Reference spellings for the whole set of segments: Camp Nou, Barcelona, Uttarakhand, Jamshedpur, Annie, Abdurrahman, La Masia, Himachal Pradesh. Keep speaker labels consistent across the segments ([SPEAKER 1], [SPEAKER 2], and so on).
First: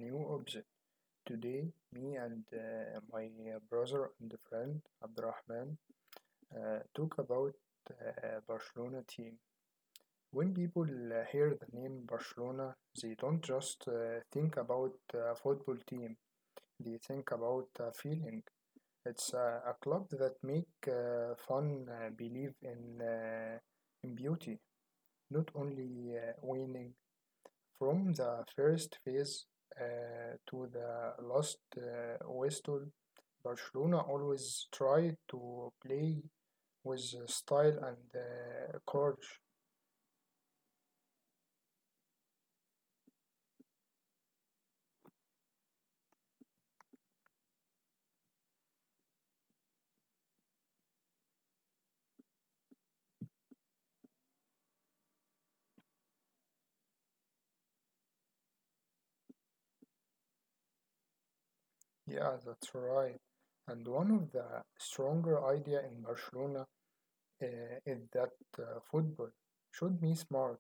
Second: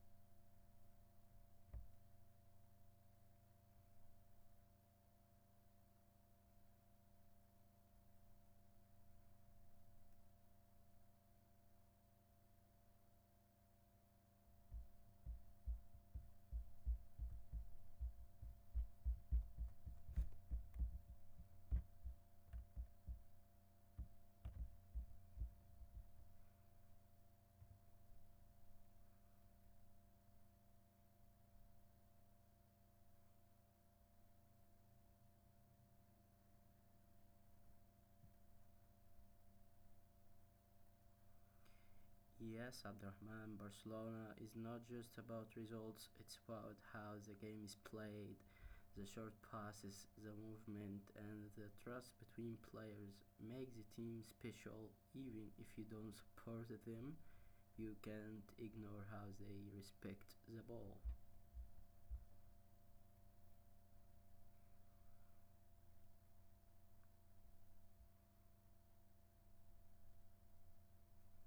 [SPEAKER 1] new object. Today, me and my brother and friend Abdurrahman talk about Barcelona team. When people hear the name Barcelona, they don't just think about a football team. They think about a feeling. It's a club that make fun believe in in beauty, not only winning. From the first phase to the last whistle, Barcelona always try to play with style and courage.
[SPEAKER 2] Yes, Abdurrahman, Barcelona is not just about results, it's about how the game is played, the short passes, the movement, and the trust between players make the team special. Even if you don't support them, you can't ignore how they respect the ball.
[SPEAKER 1] Yeah, that's right. And one of the stronger idea in Barcelona uh, is that football should be smart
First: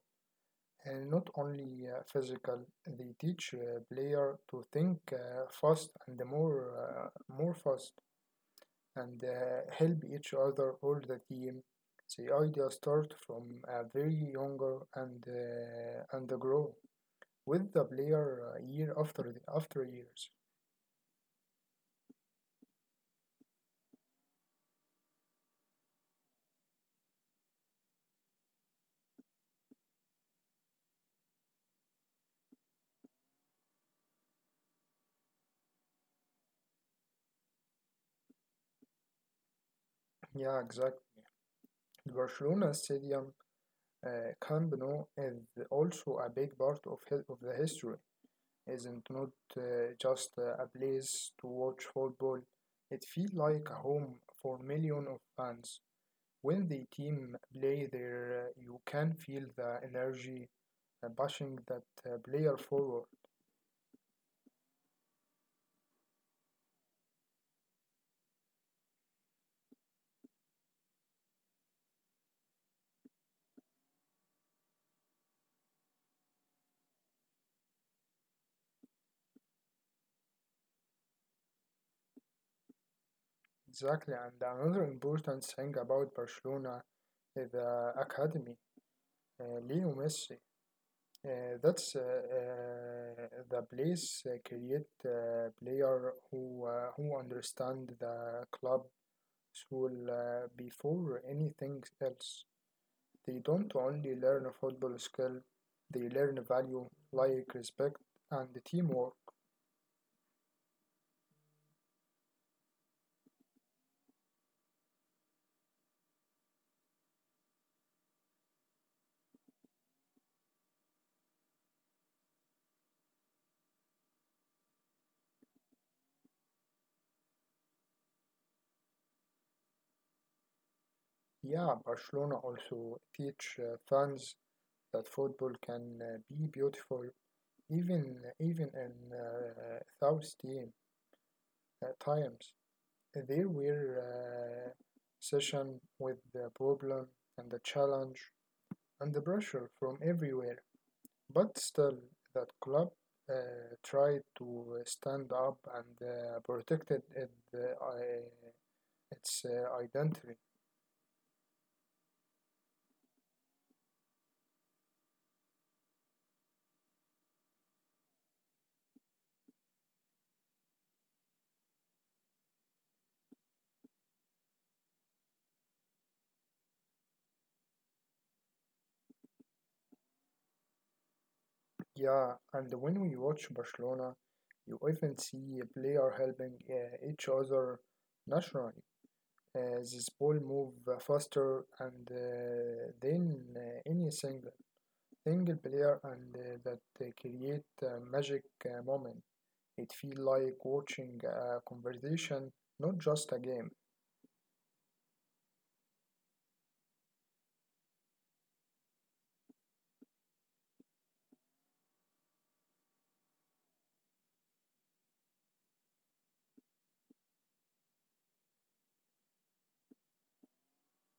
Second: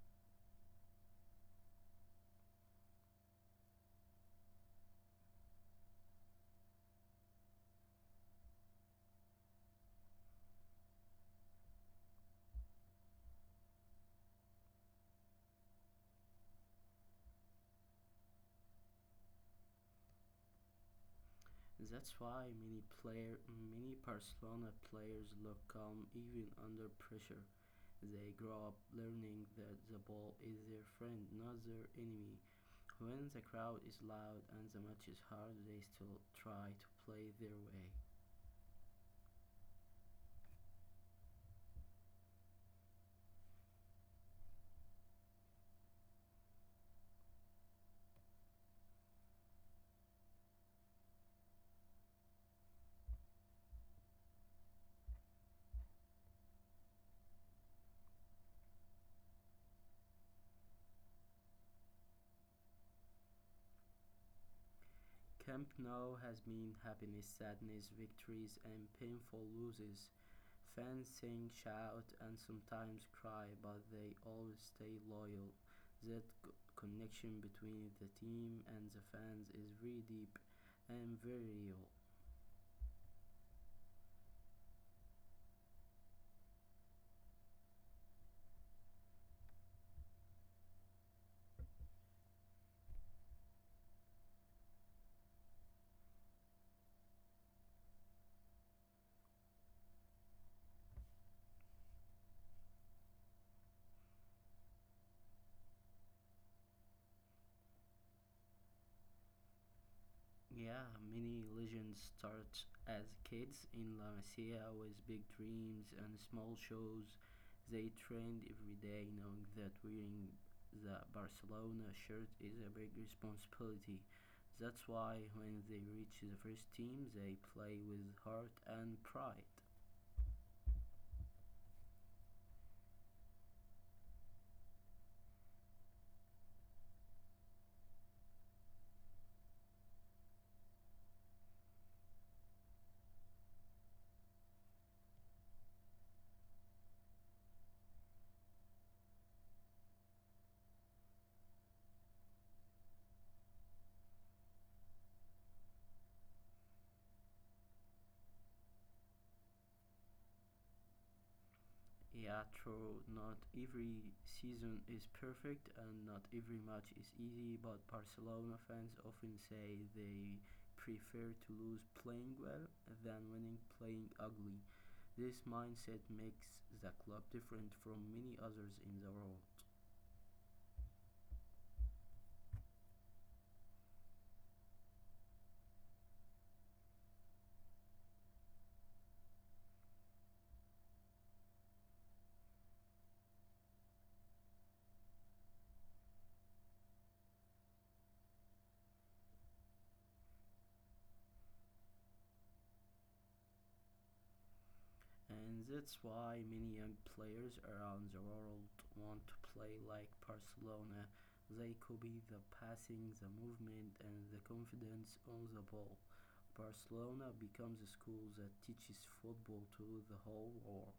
[SPEAKER 1] and not only physical. They teach player to think fast and more fast, and help each other all the team. The idea start from a very younger and grow with the player year after years.
[SPEAKER 2] That's why many player, Many Barcelona players look calm even under pressure. They grow up learning that the ball is their friend, not their enemy. When the crowd is loud and the match is hard, they still try to play their way.
[SPEAKER 1] Yeah, exactly. The Barcelona Stadium, Camp Nou, is also a big part of the history. Isn't not just a place to watch football. It feels like a home for millions of fans. When the team play there, you can feel the energy pushing that player forward.
[SPEAKER 2] Camp Nou has meant happiness, sadness, victories, and painful losses. Fans sing, shout, and sometimes cry, but they always stay loyal. That c- connection between the team and the fans is very deep and very real.
[SPEAKER 1] Exactly, and another important thing about Barcelona is the academy, Leo Messi. That's The place create player who understand the club soul before anything else. They don't only learn football skill, they learn value like respect and teamwork.
[SPEAKER 2] Yeah, many legends start as kids in La Masia with big dreams and small shows. They trained every day knowing that wearing the Barcelona shirt is a big responsibility. That's why when they reach the first team, they play with heart and pride.
[SPEAKER 1] Yeah, Barcelona also teach fans that football can be beautiful even in thirsty times. There were session with the problem and the challenge and the pressure from everywhere, but still that club tried to stand up and protected its identity.
[SPEAKER 2] Yeah, true. Not every season is perfect and not every match is easy, but Barcelona fans often say they prefer to lose playing well than winning playing ugly. This mindset makes the club different from many others in the world.
[SPEAKER 1] Yeah, and when we watch Barcelona, you often see a player helping each other naturally. This ball move faster and then any single player, and that create a magic moment. It feel like watching a conversation, not just a game.
[SPEAKER 2] And that's why many young players around the world want to play like Barcelona. They copy the passing, the movement, and the confidence on the ball. Barcelona becomes a school that teaches football to the whole world.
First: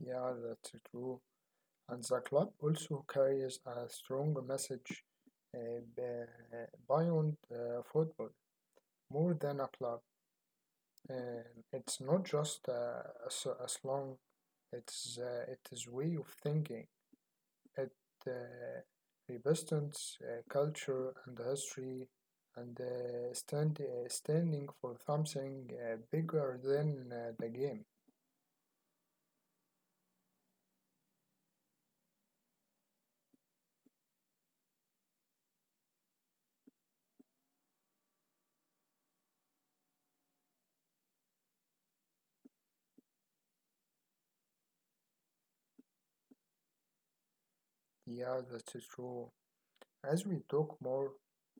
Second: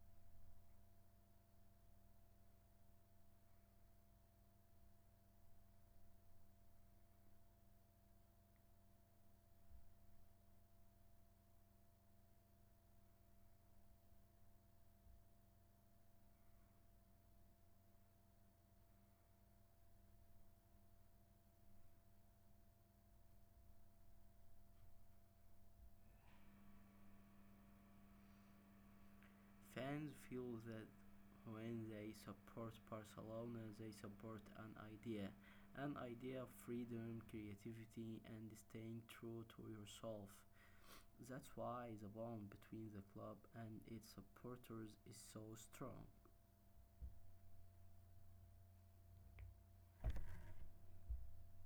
[SPEAKER 1] Yeah, that's true. And the club also carries a strong message beyond football. More than a club, and it's not just a slang. It is way of thinking. It uh, represents culture and history, and standing for something bigger than the game.
[SPEAKER 2] Fans feel that when they support Barcelona, they support an idea of freedom, creativity, and staying true to yourself. That's why the bond between the club and its supporters is so strong,
[SPEAKER 1] Yeah, that is true. As we talk more,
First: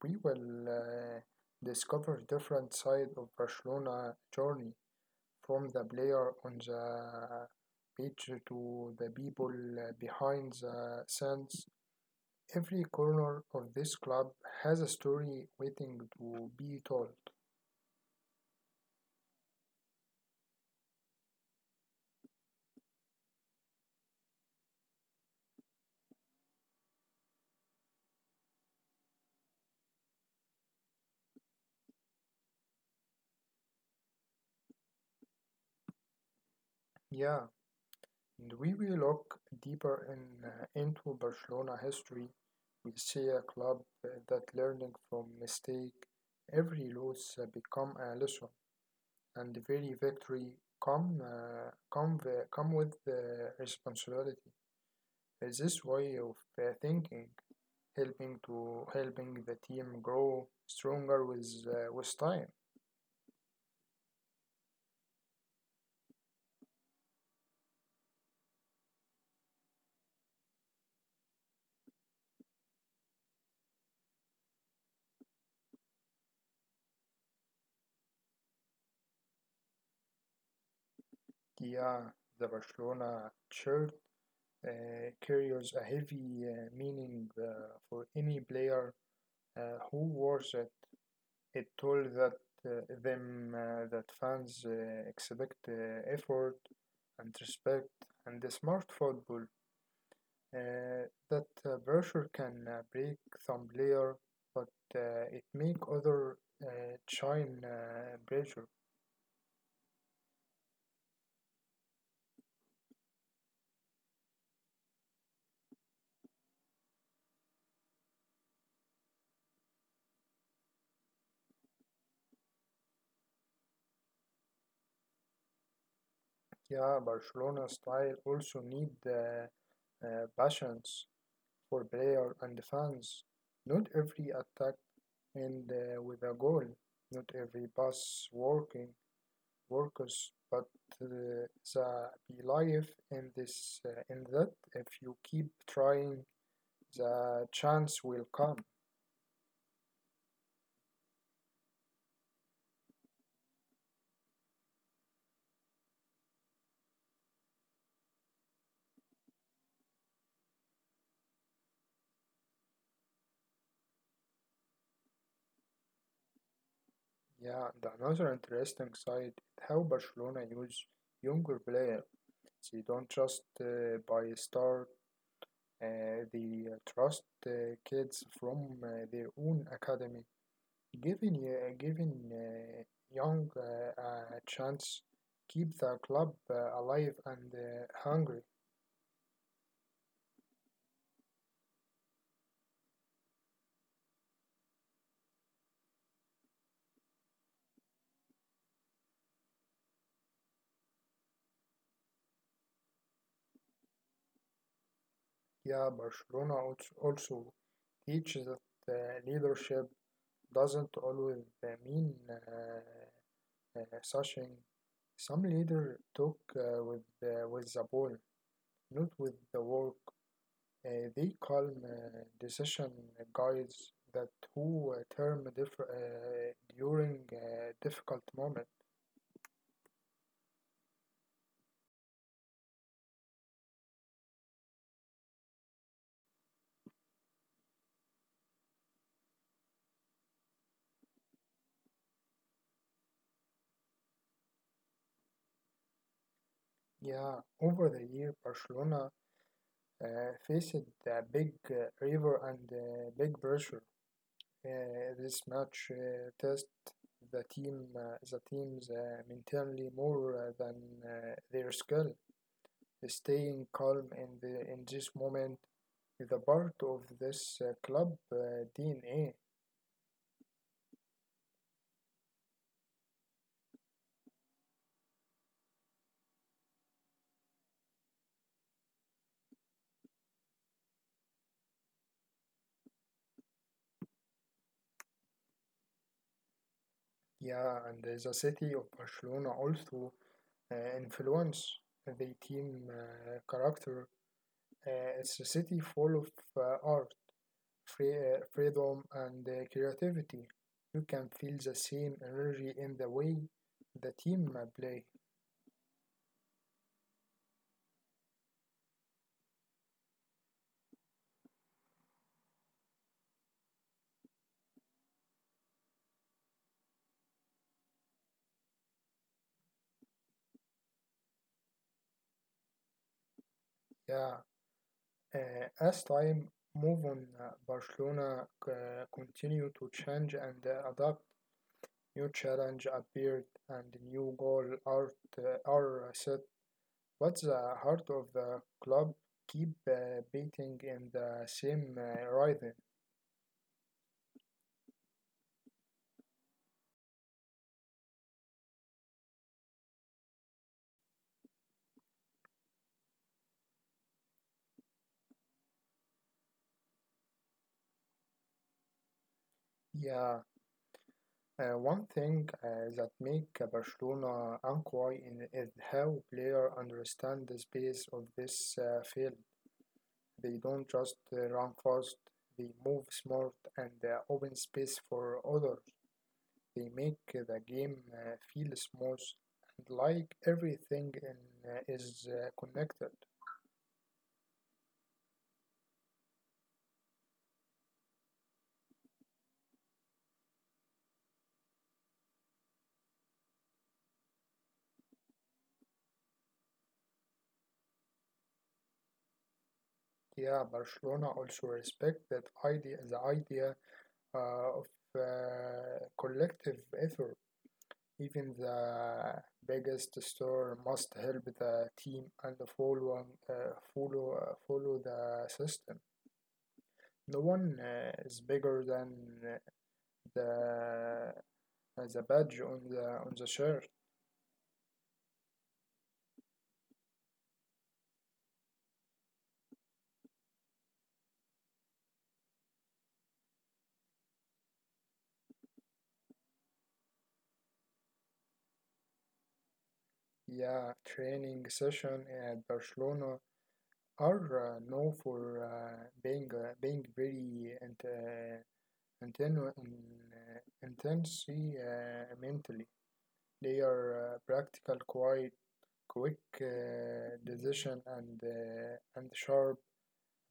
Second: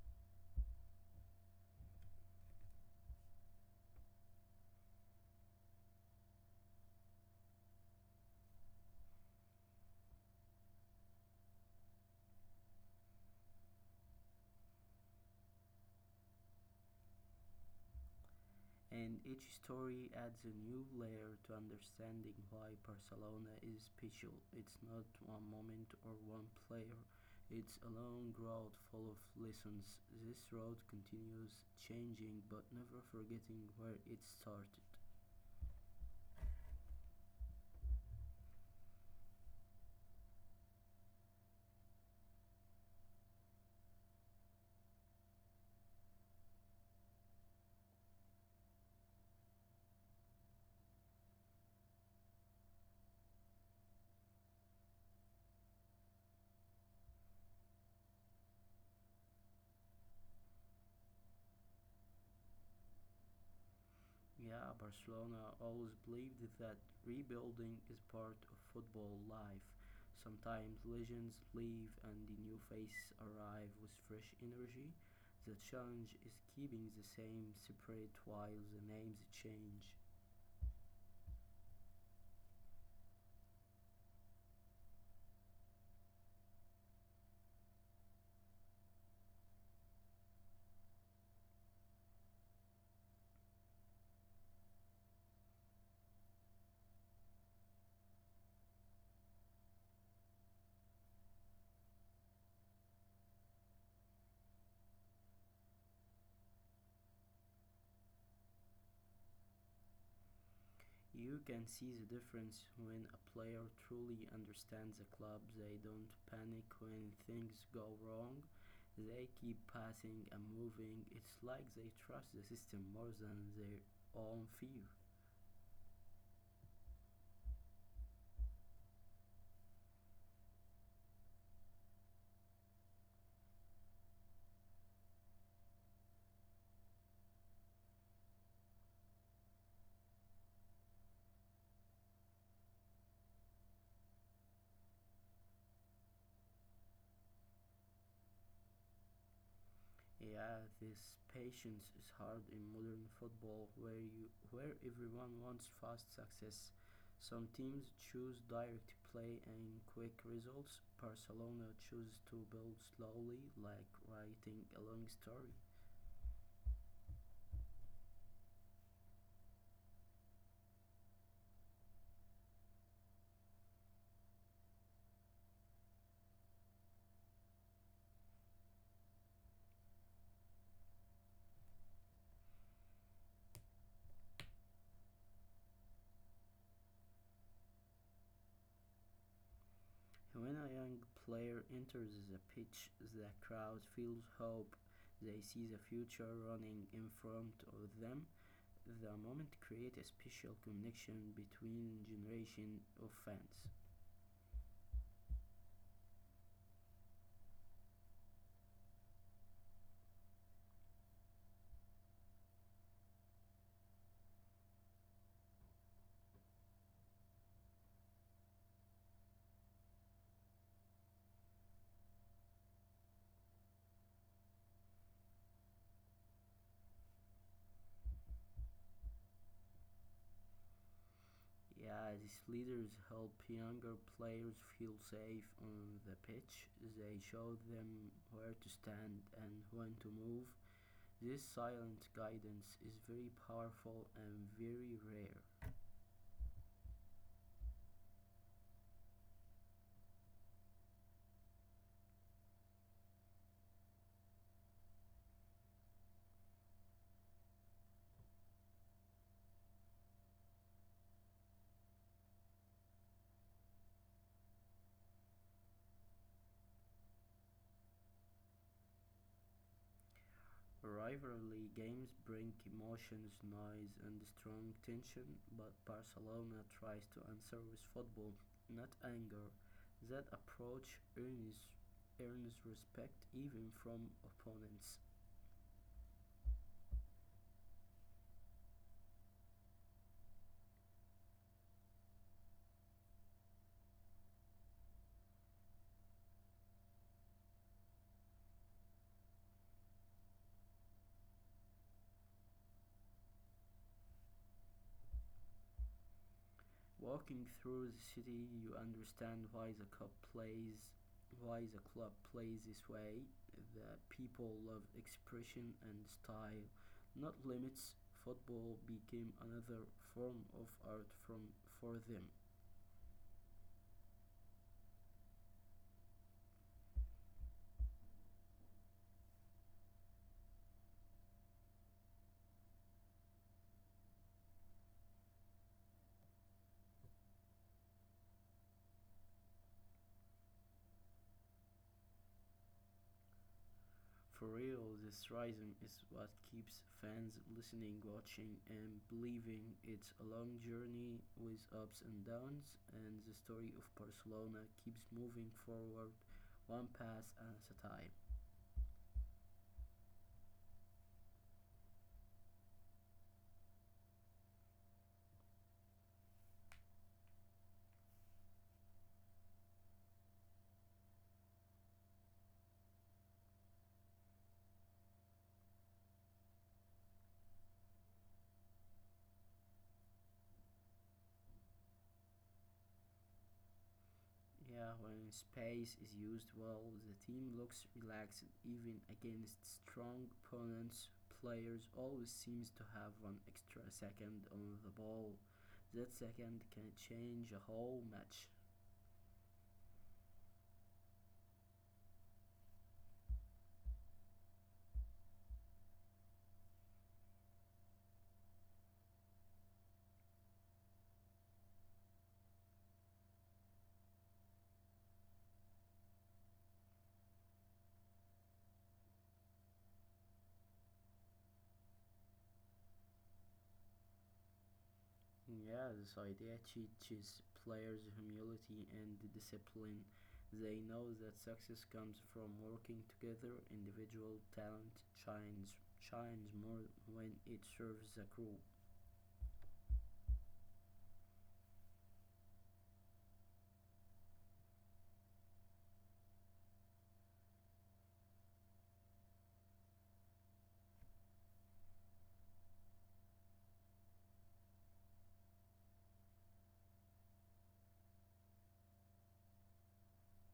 [SPEAKER 1] we will discover different side of Barcelona journey from the player on the pitch to the people behind the scenes. Every corner of this club has a story waiting to be told.
[SPEAKER 2] and each story adds a new layer to understanding why Barcelona is special. It's not one moment or one player, it's a long road full of lessons. This road continues changing but never forgetting where it started.
[SPEAKER 1] Yeah, and we will look deeper into Barcelona history. We see a club that learning from mistake, every loss become a lesson, and every victory come with the responsibility. Is this way of thinking helping the team grow stronger with time?
[SPEAKER 2] Yeah, Barcelona always believed that rebuilding is part of football life. Sometimes legends leave and the new face arrive with fresh energy. The challenge is keeping the same spirit while the names change.
[SPEAKER 1] Yeah, the Barcelona shirt uh, carries a heavy meaning for any player who wears it. It told that fans expect effort and respect and the smart football. Uh, that pressure can break some player, but it make other uh, shine pressure.
[SPEAKER 2] You can see the difference when a player truly understands the club. They don't panic when things go wrong. They keep passing and moving. It's like they trust the system more than their own fear.
[SPEAKER 1] Yeah, Barcelona style also need passions for player and fans. Not every attack end with a goal. Not every pass working works, but uh, the belief in this in that if you keep trying, the chance will come.
[SPEAKER 2] Yeah, this patience is hard in modern football where you where everyone wants fast success. Some teams choose direct play and quick results. Barcelona chooses to build slowly like writing a long story.
[SPEAKER 1] Yeah, the another interesting side is how Barcelona use younger player. They don't trust by star. They trust kids from their own academy, giving young a chance, keep the club alive and hungry.
[SPEAKER 2] When a young player enters the pitch, the crowd feels hope. They see the future running in front of them. The moment creates a special connection between generation of fans.
[SPEAKER 1] Yeah, Barcelona also teaches that leadership doesn't always mean Sachin, some leaders talk with the ball, not with the work. They call decision guides that who term during difficult moment.
[SPEAKER 2] Yeah, these leaders help younger players feel safe on the pitch. They show them where to stand and when to move. This silent guidance is very powerful and very rare.
[SPEAKER 1] Yeah, over the year, Barcelona uh, faced a big river and big pressure. This match test the team's mentally more than their skill. Staying calm in the in this moment is a part of this club DNA.
[SPEAKER 2] Rivalry games bring emotions, noise, and strong tension, but Barcelona tries to answer with football, not anger. That approach earns, Earns respect even from opponents.
[SPEAKER 1] Yeah, and the city of Barcelona also influence the team character. It's a city full of art, freedom, and creativity. You can feel the same energy in the way the team play.
[SPEAKER 2] Walking through the city, you understand why the club plays this way. The people love expression and style, not limits. Football became another form of art from for them.
[SPEAKER 1] Yeah, Uh, as time moved on, Barcelona continued to change and adapt. New challenge appeared, and new goal are set. But the heart of the club keep beating in the same rhythm.
[SPEAKER 2] For real, this rhythm is what keeps fans listening, watching, and believing. It's a long journey with ups and downs, and the story of Barcelona keeps moving forward, one pass at a time.
[SPEAKER 1] Yeah, one thing that make Barcelona unquiet in is how player understand the space of this field. They don't just run fast, they move smart and open space for others. They make the game feel smooth and like everything is connected.
[SPEAKER 2] Yeah, when space is used well, the team looks relaxed even against strong opponents. Players always seems to have one extra second on the ball. That second can change a whole match.
[SPEAKER 1] Yeah, Barcelona also respect that idea, the idea of collective effort. Even the biggest store must help the team and follow the system. No one is bigger than uh, the the badge on the shirt.
[SPEAKER 2] Yeah, this idea teaches players humility and discipline. They know that success comes from working together. Individual talent shines more when it serves a group.
[SPEAKER 1] Yeah, training session at Barcelona are known for being very and inten- in, intense mentally. They are practical, quite quick decision and sharp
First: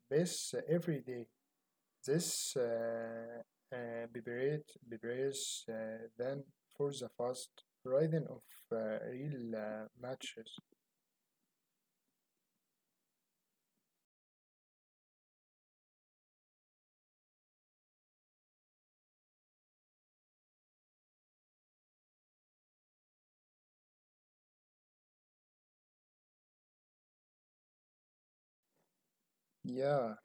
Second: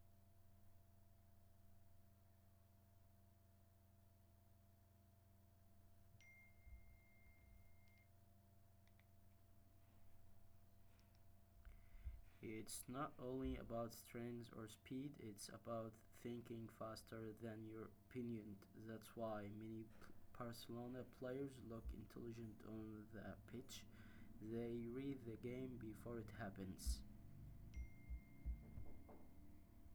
[SPEAKER 1] pace every day. This prepares them for the fast rhythm of real matches.
[SPEAKER 2] It's not only about strength or speed, it's about thinking faster than your opponent. That's why many p- Barcelona players look intelligent on the pitch. They read the game before it happens.
[SPEAKER 1] Yeah,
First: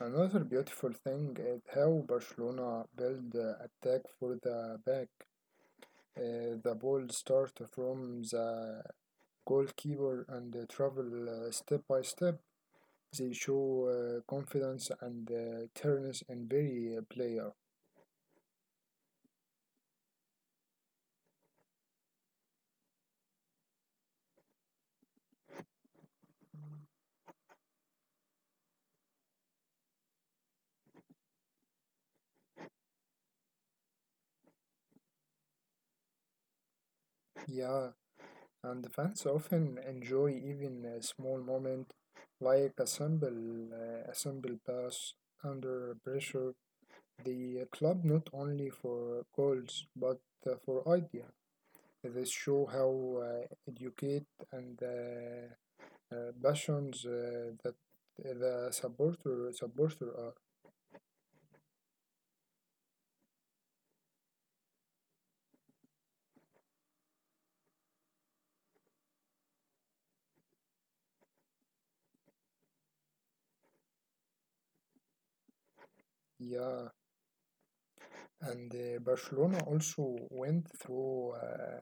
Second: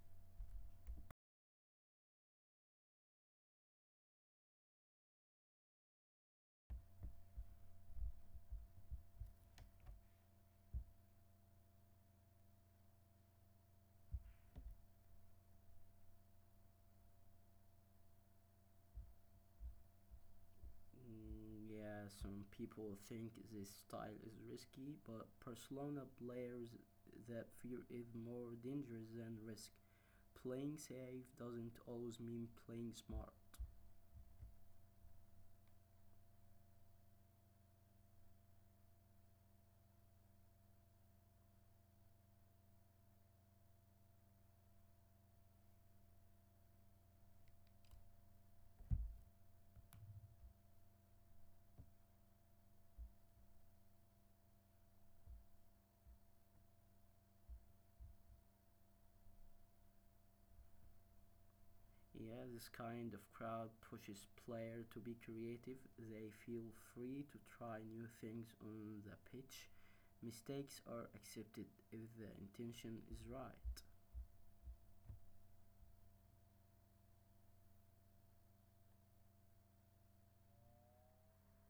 [SPEAKER 1] another beautiful thing is how Barcelona build attack for the back. The ball start from the goalkeeper and travel step by step. They show confidence and turns in very player.
[SPEAKER 2] Mm, yeah, some people think this style is risky, but Barcelona players that fear is more dangerous than risk. Playing safe doesn't always mean playing smart.
[SPEAKER 1] Yeah, and the fans often enjoy even a small moment like a simple pass under pressure. The club not only for goals but for idea. This show how educate and passions that the supporter are.
[SPEAKER 2] Yeah, this kind of crowd pushes player to be creative. They feel free to try new things on the pitch. Mistakes are accepted if the intention is right.
[SPEAKER 1] Yeah, and Barcelona also went through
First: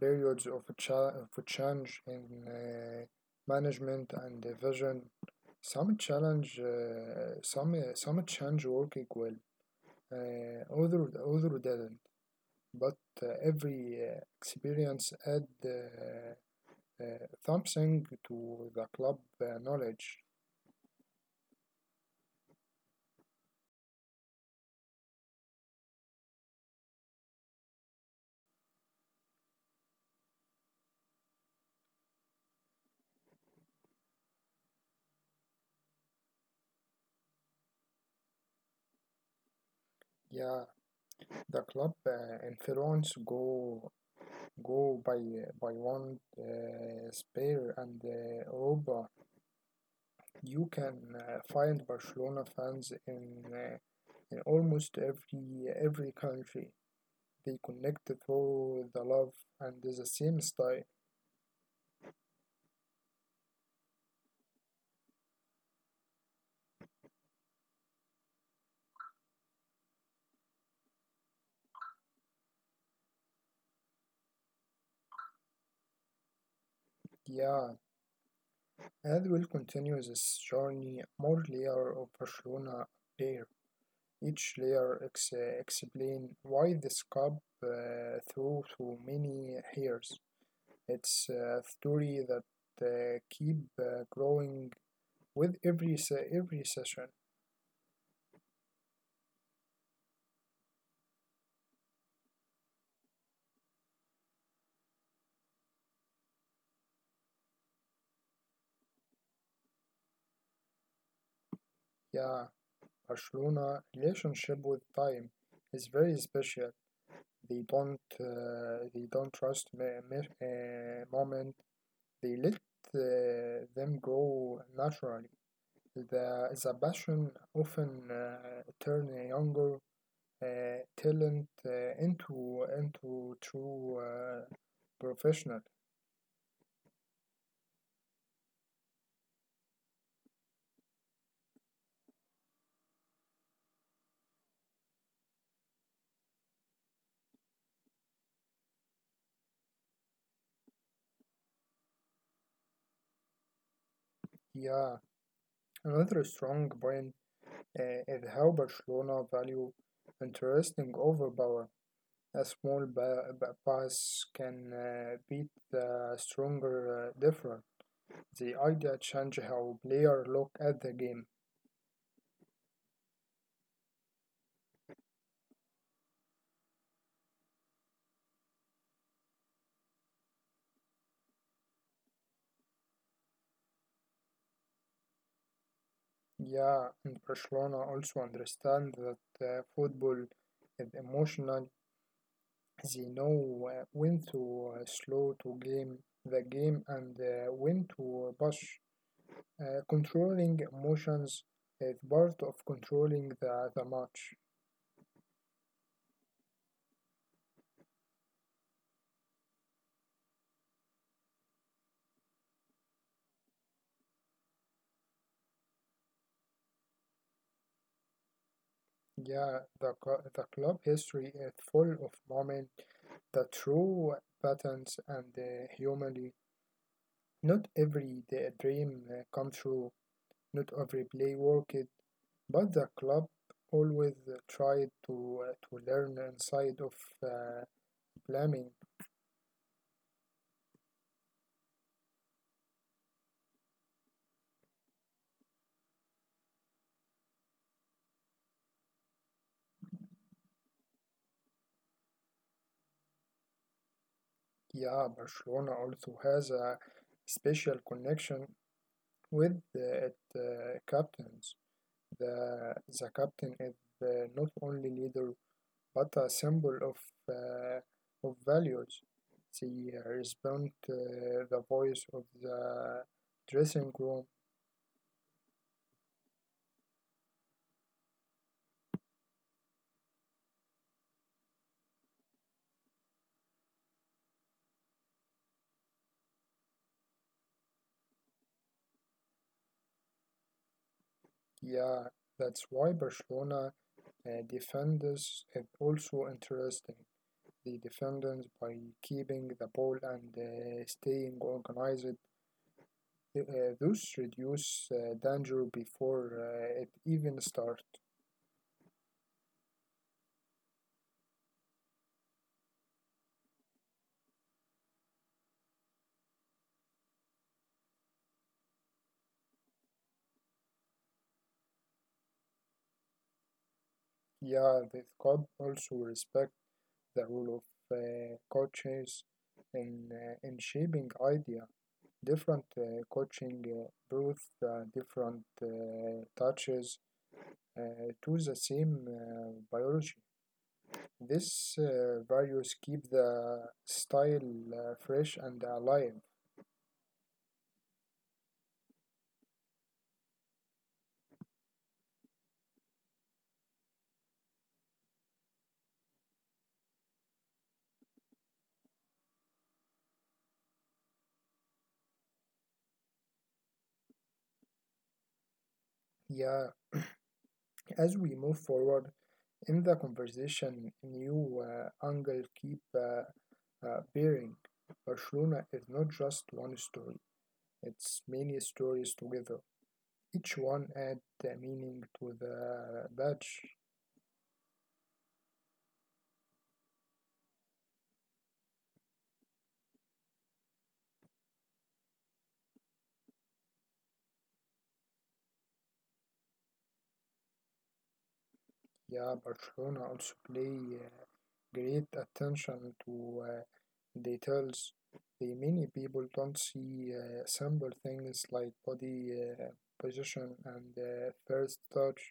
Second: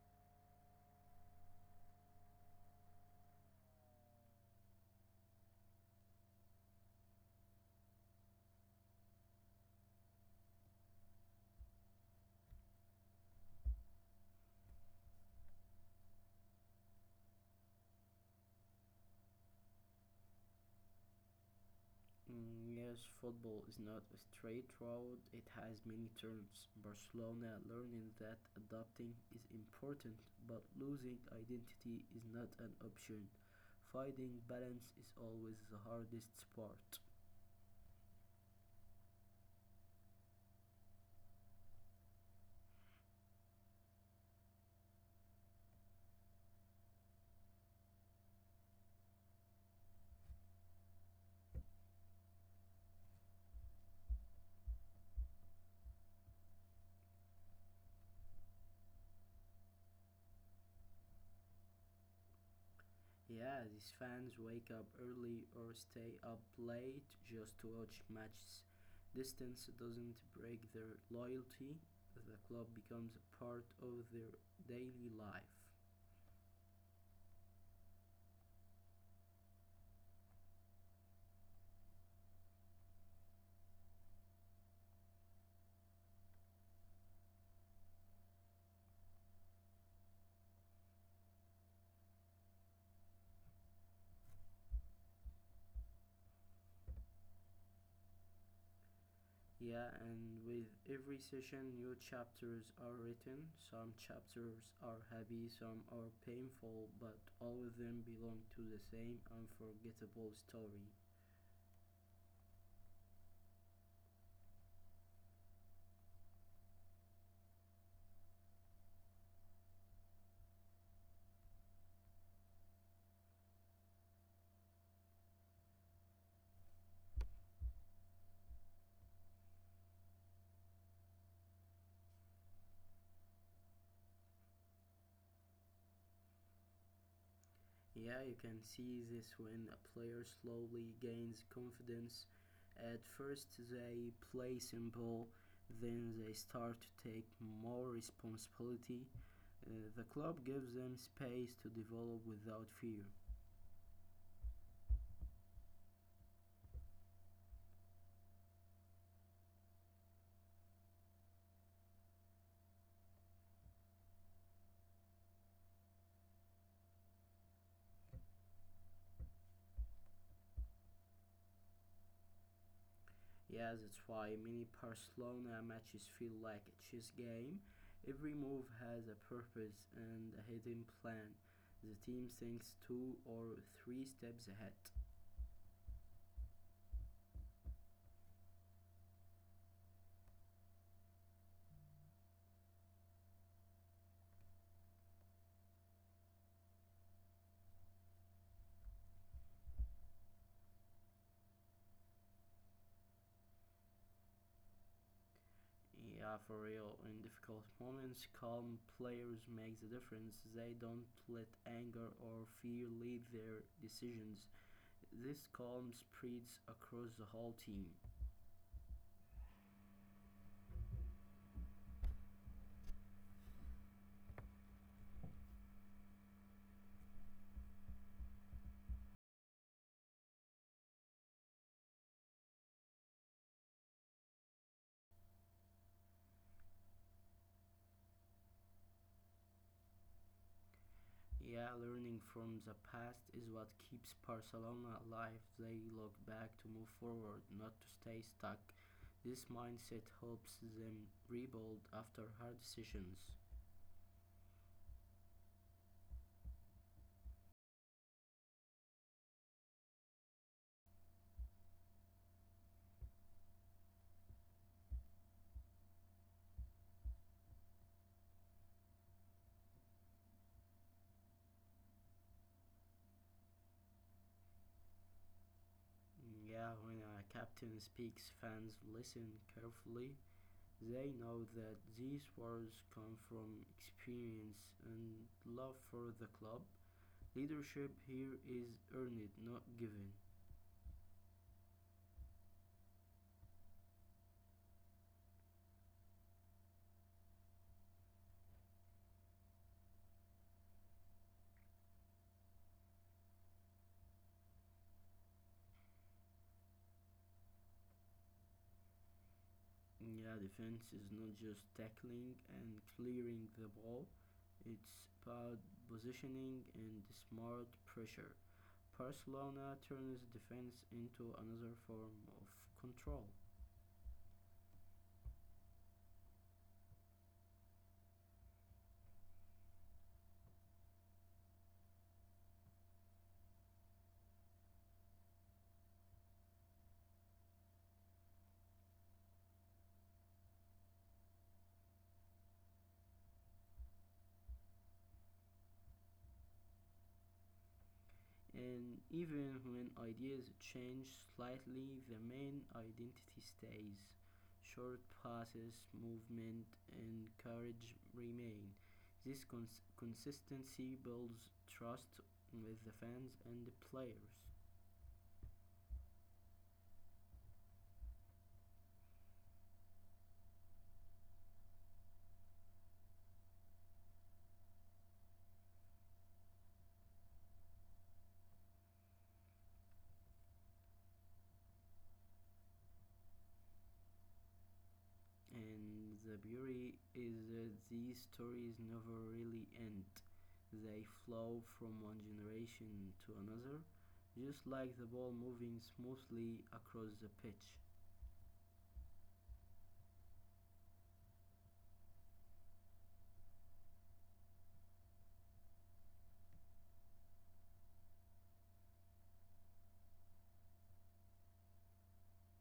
[SPEAKER 1] periods of change in management and vision. Some challenge, some change working well. Other didn't. But every experience add something to the club knowledge.
[SPEAKER 2] Mm, yes, football is not a straight road. It has many turns. Barcelona learning that adapting is important, but losing identity is not an option. Finding balance is always the hardest part.
[SPEAKER 1] Yeah, the club influence go by one spare and Europa. You can find Barcelona fans in almost every country. They connect through the love and the same style.
[SPEAKER 2] Yeah, these fans wake up early or stay up late just to watch matches. Distance doesn't break their loyalty. The club becomes a part of their daily life.
[SPEAKER 1] Yeah, and we'll continue this journey. More layer of Barcelona there. Each layer explain why this club through so many years. It's a story that keep growing with every every session.
[SPEAKER 2] Yeah, and with every session, new chapters are written. Some chapters are happy, some are painful, but all of them belong to the same unforgettable story.
[SPEAKER 1] Yeah, Barcelona relationship with time is very special. They don't trust moment. They let them grow naturally. The passion often turn a younger talent into true professional.
[SPEAKER 2] Yeah, you can see this when a player slowly gains confidence. At first, they play simple, then they start to take more responsibility. The club gives them space to develop without fear.
[SPEAKER 1] Yeah, another strong point is how Barcelona value interesting overpower. A small pass can beat the stronger different. The idea change how player look at the game.
[SPEAKER 2] Yeah, that's why many Barcelona matches feel like a chess game. Every move has a purpose and a hidden plan. The team thinks two or three steps ahead.
[SPEAKER 1] Yeah, and Barcelona also understand that football is emotional. They know when to slow to game the game and when to push. Controlling emotions is part of controlling the match.
[SPEAKER 2] Yeah, for real. In difficult moments, calm players make the difference. They don't let anger or fear lead their decisions. This calm spreads across the whole team.
[SPEAKER 1] Yeah, the club history is full of moments that true patterns and humanly. Not every dream come true, not every play worked, but the club always tried to learn inside of uh, blaming.
[SPEAKER 2] Yeah, learning from the past is what keeps Barcelona alive. They look back to move forward, not to stay stuck. This mindset helps them rebuild after hard decisions.
[SPEAKER 1] Yeah, Barcelona also has a special connection with its captains. The captain is not only leader but a symbol uh, of values. He respond to the voice of the dressing room.
[SPEAKER 2] Mm, yeah, when a captain speaks, fans listen carefully. They know that these words come from experience and love for the club. Leadership here is earned, not given.
[SPEAKER 1] Yeah, that's why Barcelona defenders is also interesting. The defenders by keeping the ball and staying organized, uh, those reduce danger before it even starts.
[SPEAKER 2] Yeah, defense is not just tackling and clearing the ball, it's about positioning and smart pressure. Barcelona turns defense into another form of control.
[SPEAKER 1] Yeah, the club also respect the role of coaches in shaping idea. Different coaching brings different touches to the same biology. This values keep the style fresh and alive.
[SPEAKER 2] And even when ideas change slightly, the main identity stays. Short passes, movement, and courage remain. This consistency builds trust with the fans and the players.
[SPEAKER 1] Yeah, as we move forward in the conversation, new angle keep bearing. Barcelona is not just one story; it's many stories together. Each one add meaning to the badge.
[SPEAKER 2] And the beauty is that these stories never really end. They flow from one generation to another, just like the ball moving smoothly across the pitch.
[SPEAKER 1] Yeah, Barcelona also play great attention to details. The many people don't see simple things like body position and first touch,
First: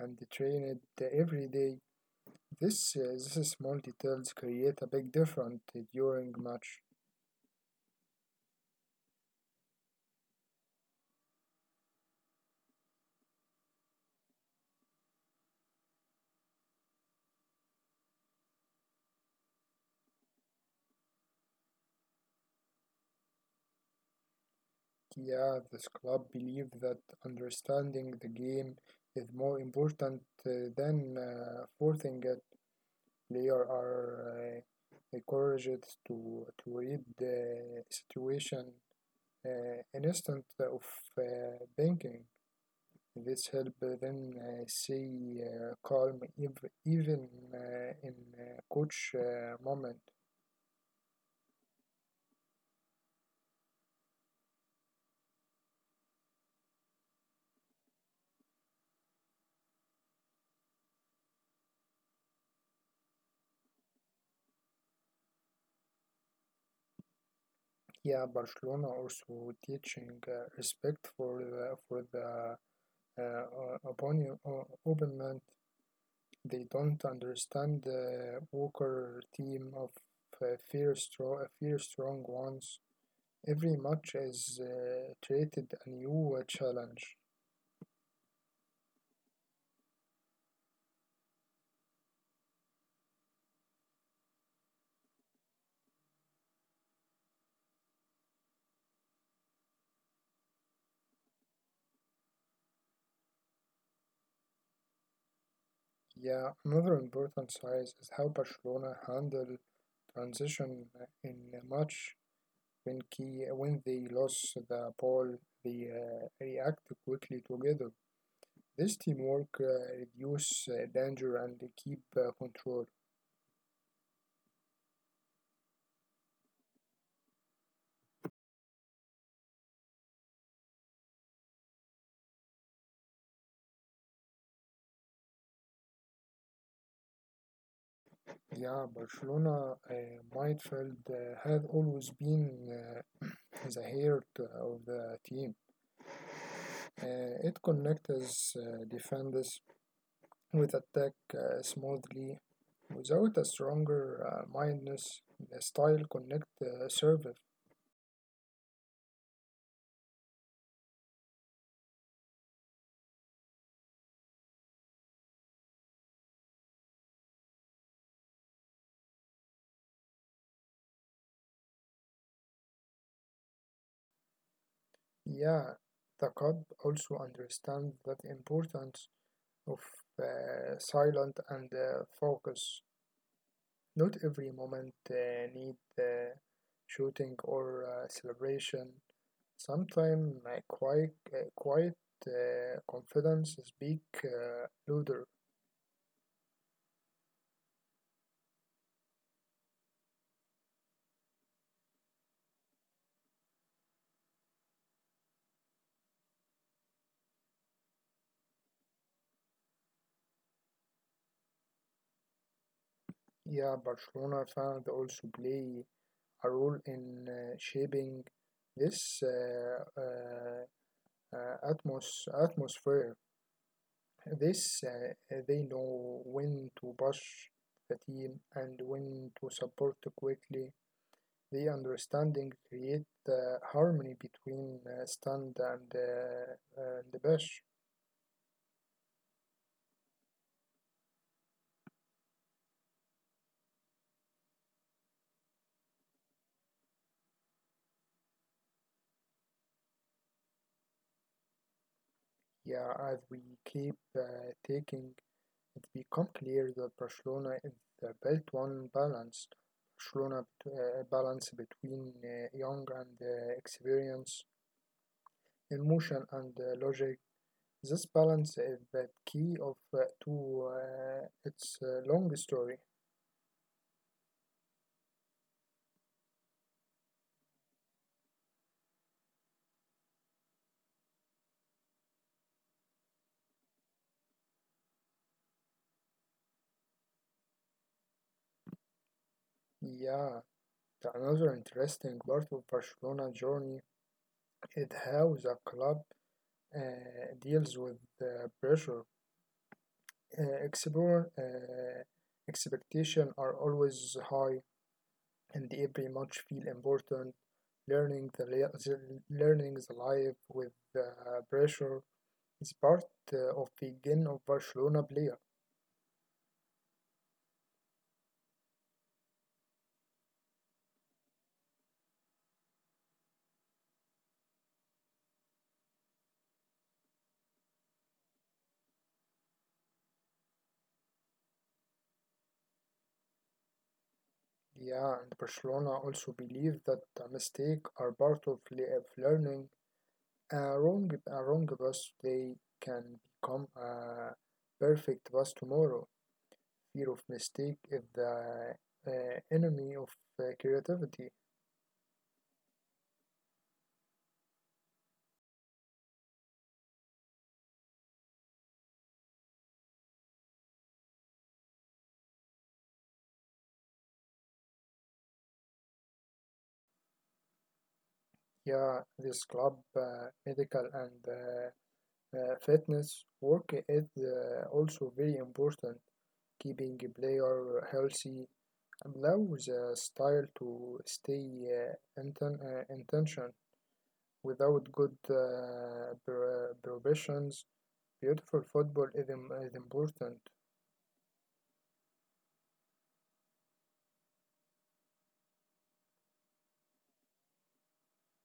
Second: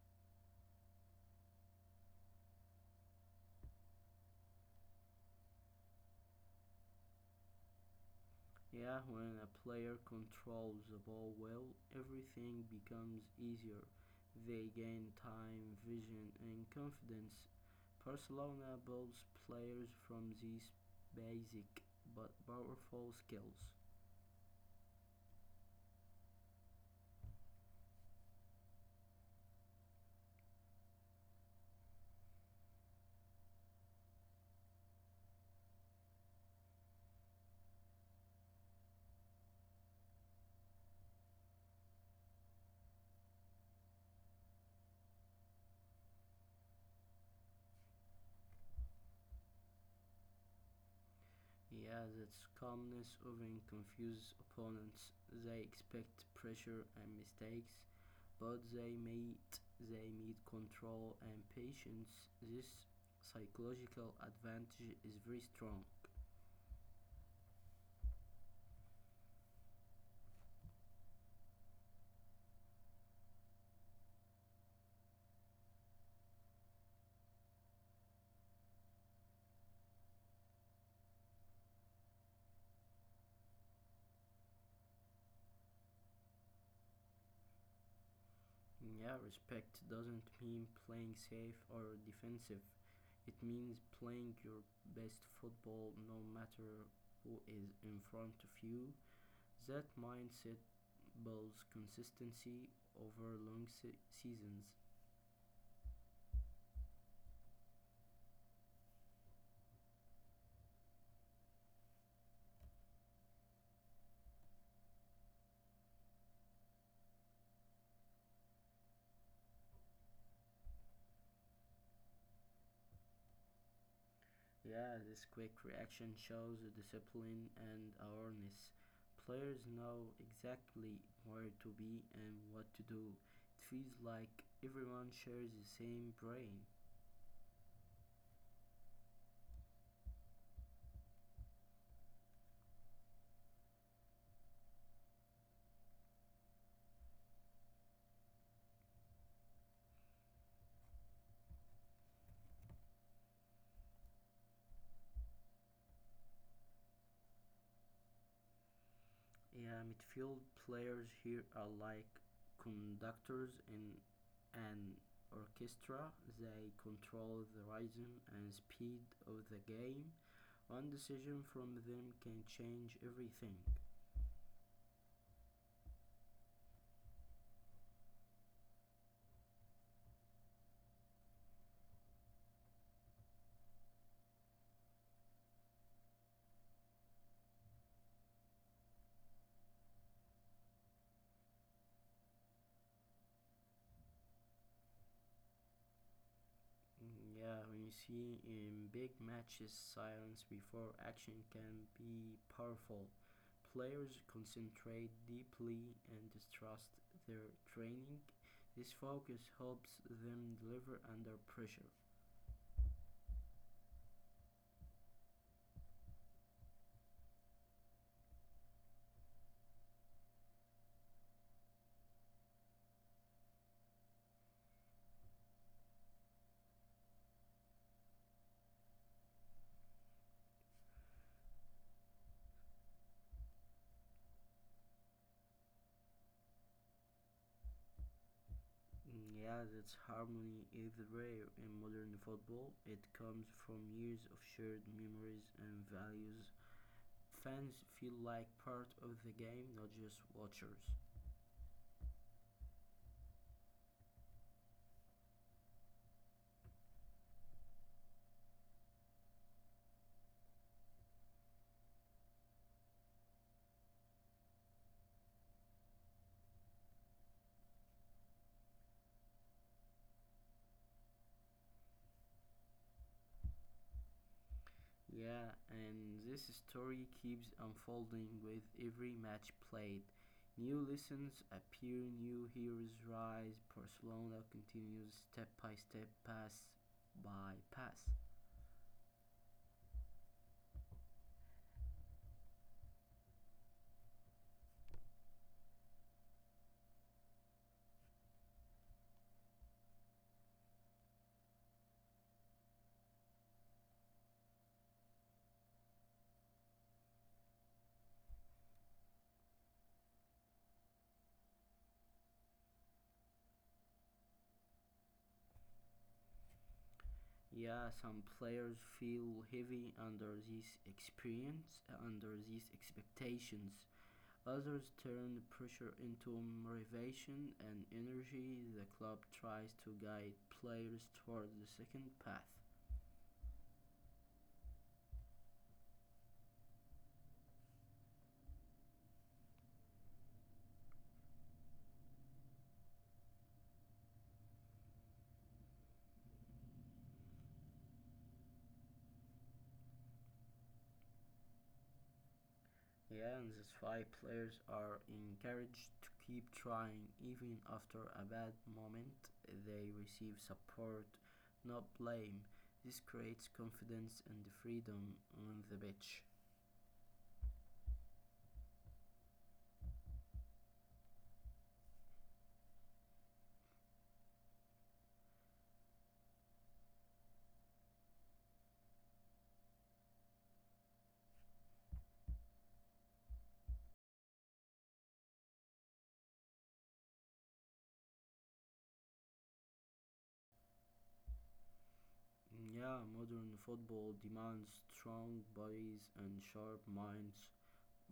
[SPEAKER 1] and train it every day. These small details create a big difference during match.
[SPEAKER 2] Yeah, when a player controls the ball well, everything becomes easier. They gain time, vision, and confidence. Barcelona builds players from these basic but powerful skills.
[SPEAKER 1] Yeah, this club believe that understanding the game is more important than forcing it. Players are encouraged to read the situation instead of banking. This help them stay calm even in coach moment.
[SPEAKER 2] Yeah, has its calmness often confuses opponents. They expect pressure and mistakes, but they need control and patience. This psychological advantage is very strong.
[SPEAKER 1] Yeah, Barcelona also teaching respect for for the opponent. Opponent. They don't understand the Walker team of fear strong ones. Every match is treated a new challenge.
[SPEAKER 2] Yeah, respect doesn't mean playing safe or defensive. It means playing your best football no matter who is in front of you. That mindset builds consistency over long seasons.
[SPEAKER 1] Yeah, another important size is how Barcelona handle transition in a match when they lose the ball. They react quickly together. This teamwork reduce danger and keep control.
[SPEAKER 2] Yeah, this quick reaction shows discipline and awareness. Players know exactly where to be and what to do. It feels like everyone shares the same brain.
[SPEAKER 1] Yeah, Barcelona midfield have always been uh, the heart of the team. Uh, it connects defenders with attack smoothly, without a stronger mindness. The style connect serve.
[SPEAKER 2] Yeah, midfield players here are like conductors in an orchestra. They control the rhythm and speed of the game. One decision from them can change everything.
[SPEAKER 1] Yeah, the cub also understands the importance of silent and focus. Not every moment need shooting or celebration. Sometimes quiet confidence speak louder.
[SPEAKER 2] Mm, yeah, when you see in big matches, silence before action can be powerful. Players concentrate deeply and trust their training. This focus helps them deliver under pressure.
[SPEAKER 1] Yeah, Barcelona fans also play a role in shaping this atmosphere. This They know when to push the team and when to support quickly. The understanding create the harmony between stand and push.
[SPEAKER 2] Mm, yeah, that's harmony is rare in modern football. It comes from years of shared memories and values. Fans feel like part of the game, not just watchers.
[SPEAKER 1] Yeah, as we keep taking, it become clear that Barcelona is the built one balance. Barcelona balance between young and experience, emotion and logic. This balance is the key of to its long story.
[SPEAKER 2] Yeah, and this story keeps unfolding with every match played. New lessons appear, new heroes rise. Barcelona continues step by step, pass by pass.
[SPEAKER 1] Yeah, the another interesting part of Barcelona journey is how the club deals with the pressure. Uh, explore, uh, expectation are always high, and every match feel important. Learning the life with the pressure is part of the game of Barcelona player.
[SPEAKER 2] Yeah, some players feel heavy under these expectations. Others turn pressure into motivation and energy. The club tries to guide players toward the second path.
[SPEAKER 1] Yeah, and Barcelona also believe that the mistake are part of learning. A wrong bus today can become a perfect bus tomorrow. Fear of mistake is the uh, enemy of creativity.
[SPEAKER 2] Yeah, and that's why players are encouraged to keep trying even after a bad moment. They receive support, not blame. This creates confidence and freedom on the pitch.
[SPEAKER 1] Yeah, this club, medical and fitness work is also very important. Keeping a player healthy allows a style to stay intention. Without good preparations, beautiful football is important.
[SPEAKER 2] Yeah, modern football demands strong bodies and sharp minds.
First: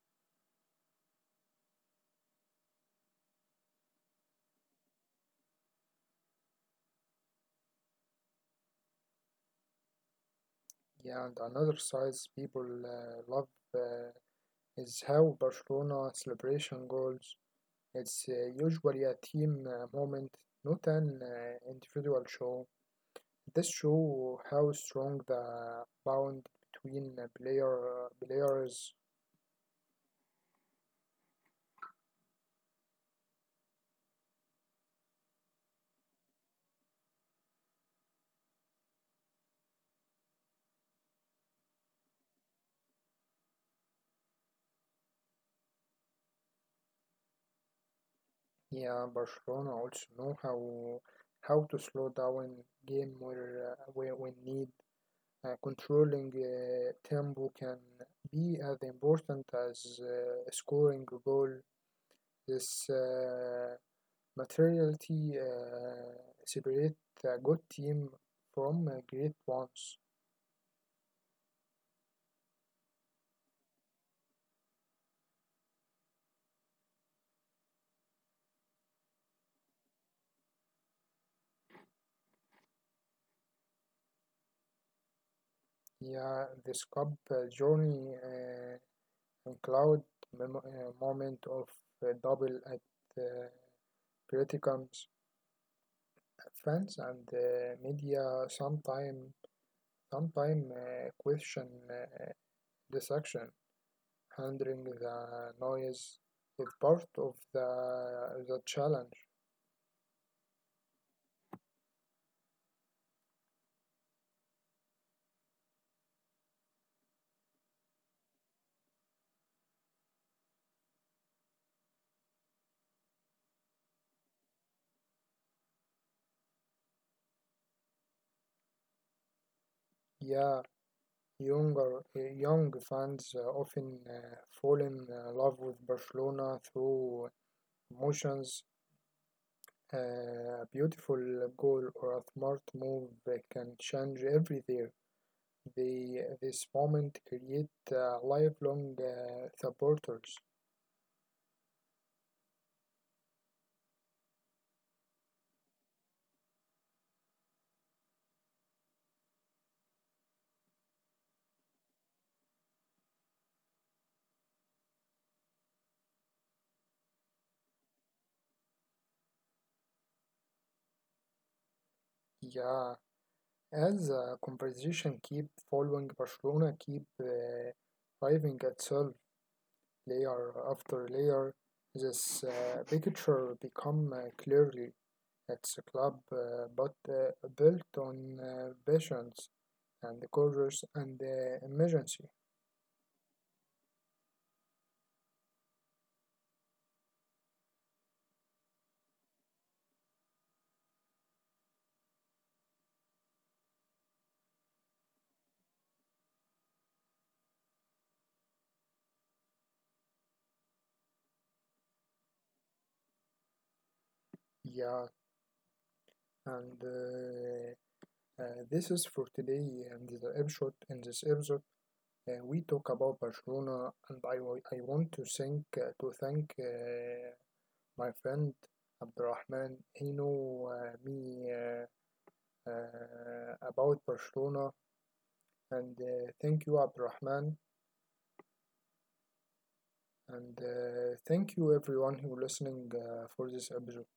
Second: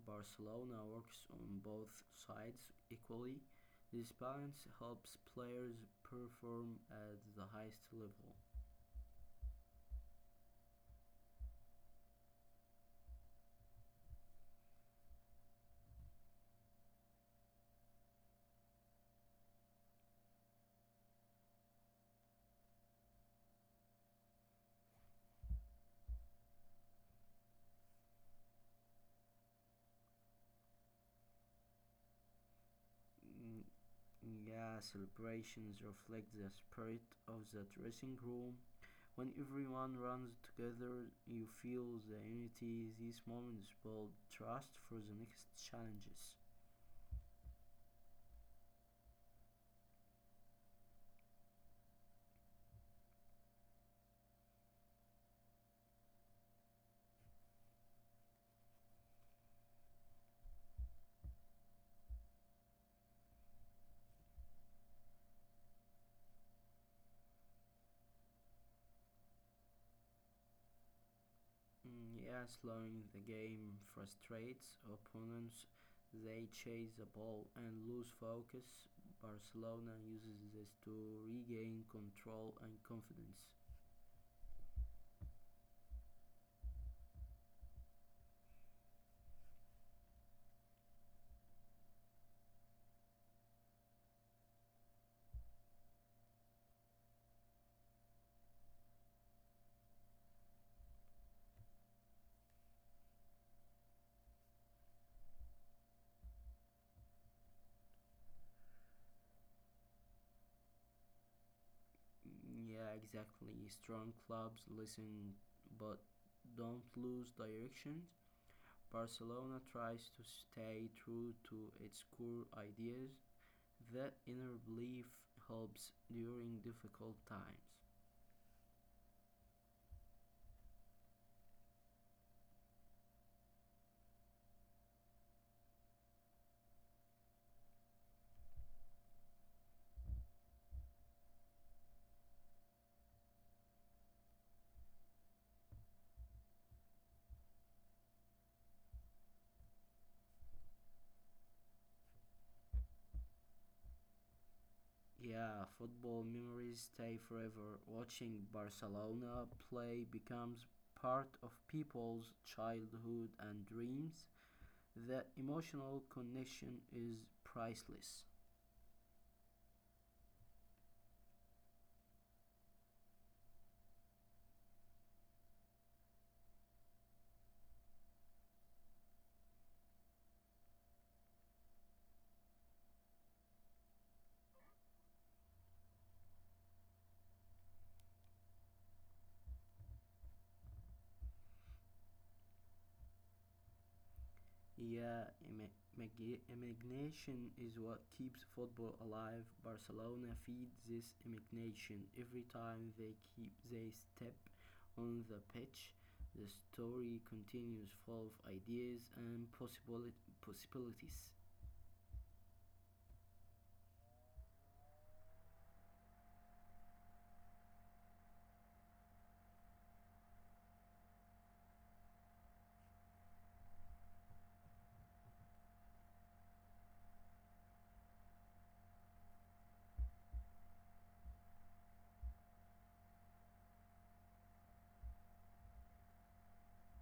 [SPEAKER 2] Barcelona works on both sides equally. This balance helps players perform at the highest level.
[SPEAKER 1] Yeah, and another size people love uh, is how Barcelona celebration goals. It's usually a team moment, not an individual show. This show how strong the bond between players.
[SPEAKER 2] Mm, yeah, celebrations reflect the spirit of the dressing room. When everyone runs together, you feel the unity. These moments build trust for the next challenges.
[SPEAKER 1] Yeah, Barcelona also know how to slow down game where when need. Controlling tempo can be as important as scoring a goal. This materiality separates a good team from great ones.
[SPEAKER 2] Mm, yeah, slowing the game frustrates opponents. They chase the ball and lose focus. Barcelona uses this to regain control and confidence.
[SPEAKER 1] Yeah, this cup journey include moment of double at uh, criticums. Fans and media sometime sometime question this action. Handling the noise is part of the challenge.
[SPEAKER 2] Mm, yeah, exactly. Strong clubs listen but don't lose direction. Barcelona tries to stay true to its core ideas. That inner belief helps during difficult times.
[SPEAKER 1] Yeah, young fans often fall in love with Barcelona through emotions. A beautiful goal or a smart move that can change everything. This moment create lifelong supporters.
[SPEAKER 2] Yeah, football memories stay forever. Watching Barcelona play becomes part of people's childhood and dreams. The emotional connection is priceless.
[SPEAKER 1] Yeah, as the conversation keep following Barcelona, keep driving itself, layer after layer. This picture become clearly it's a club but built on patience and colors and emergency.
[SPEAKER 2] Yeah, imagination is what keeps football alive. Barcelona feeds this imagination every time they step on the pitch. The story continues full of ideas and possibilities.
[SPEAKER 1] Yeah, and this is for today and the episode. In this episode, we talk about Barcelona, and I want to thank my friend Abdurrahman. He know me about Barcelona. And thank you, Abdurrahman. And thank you, everyone who listening for this episode.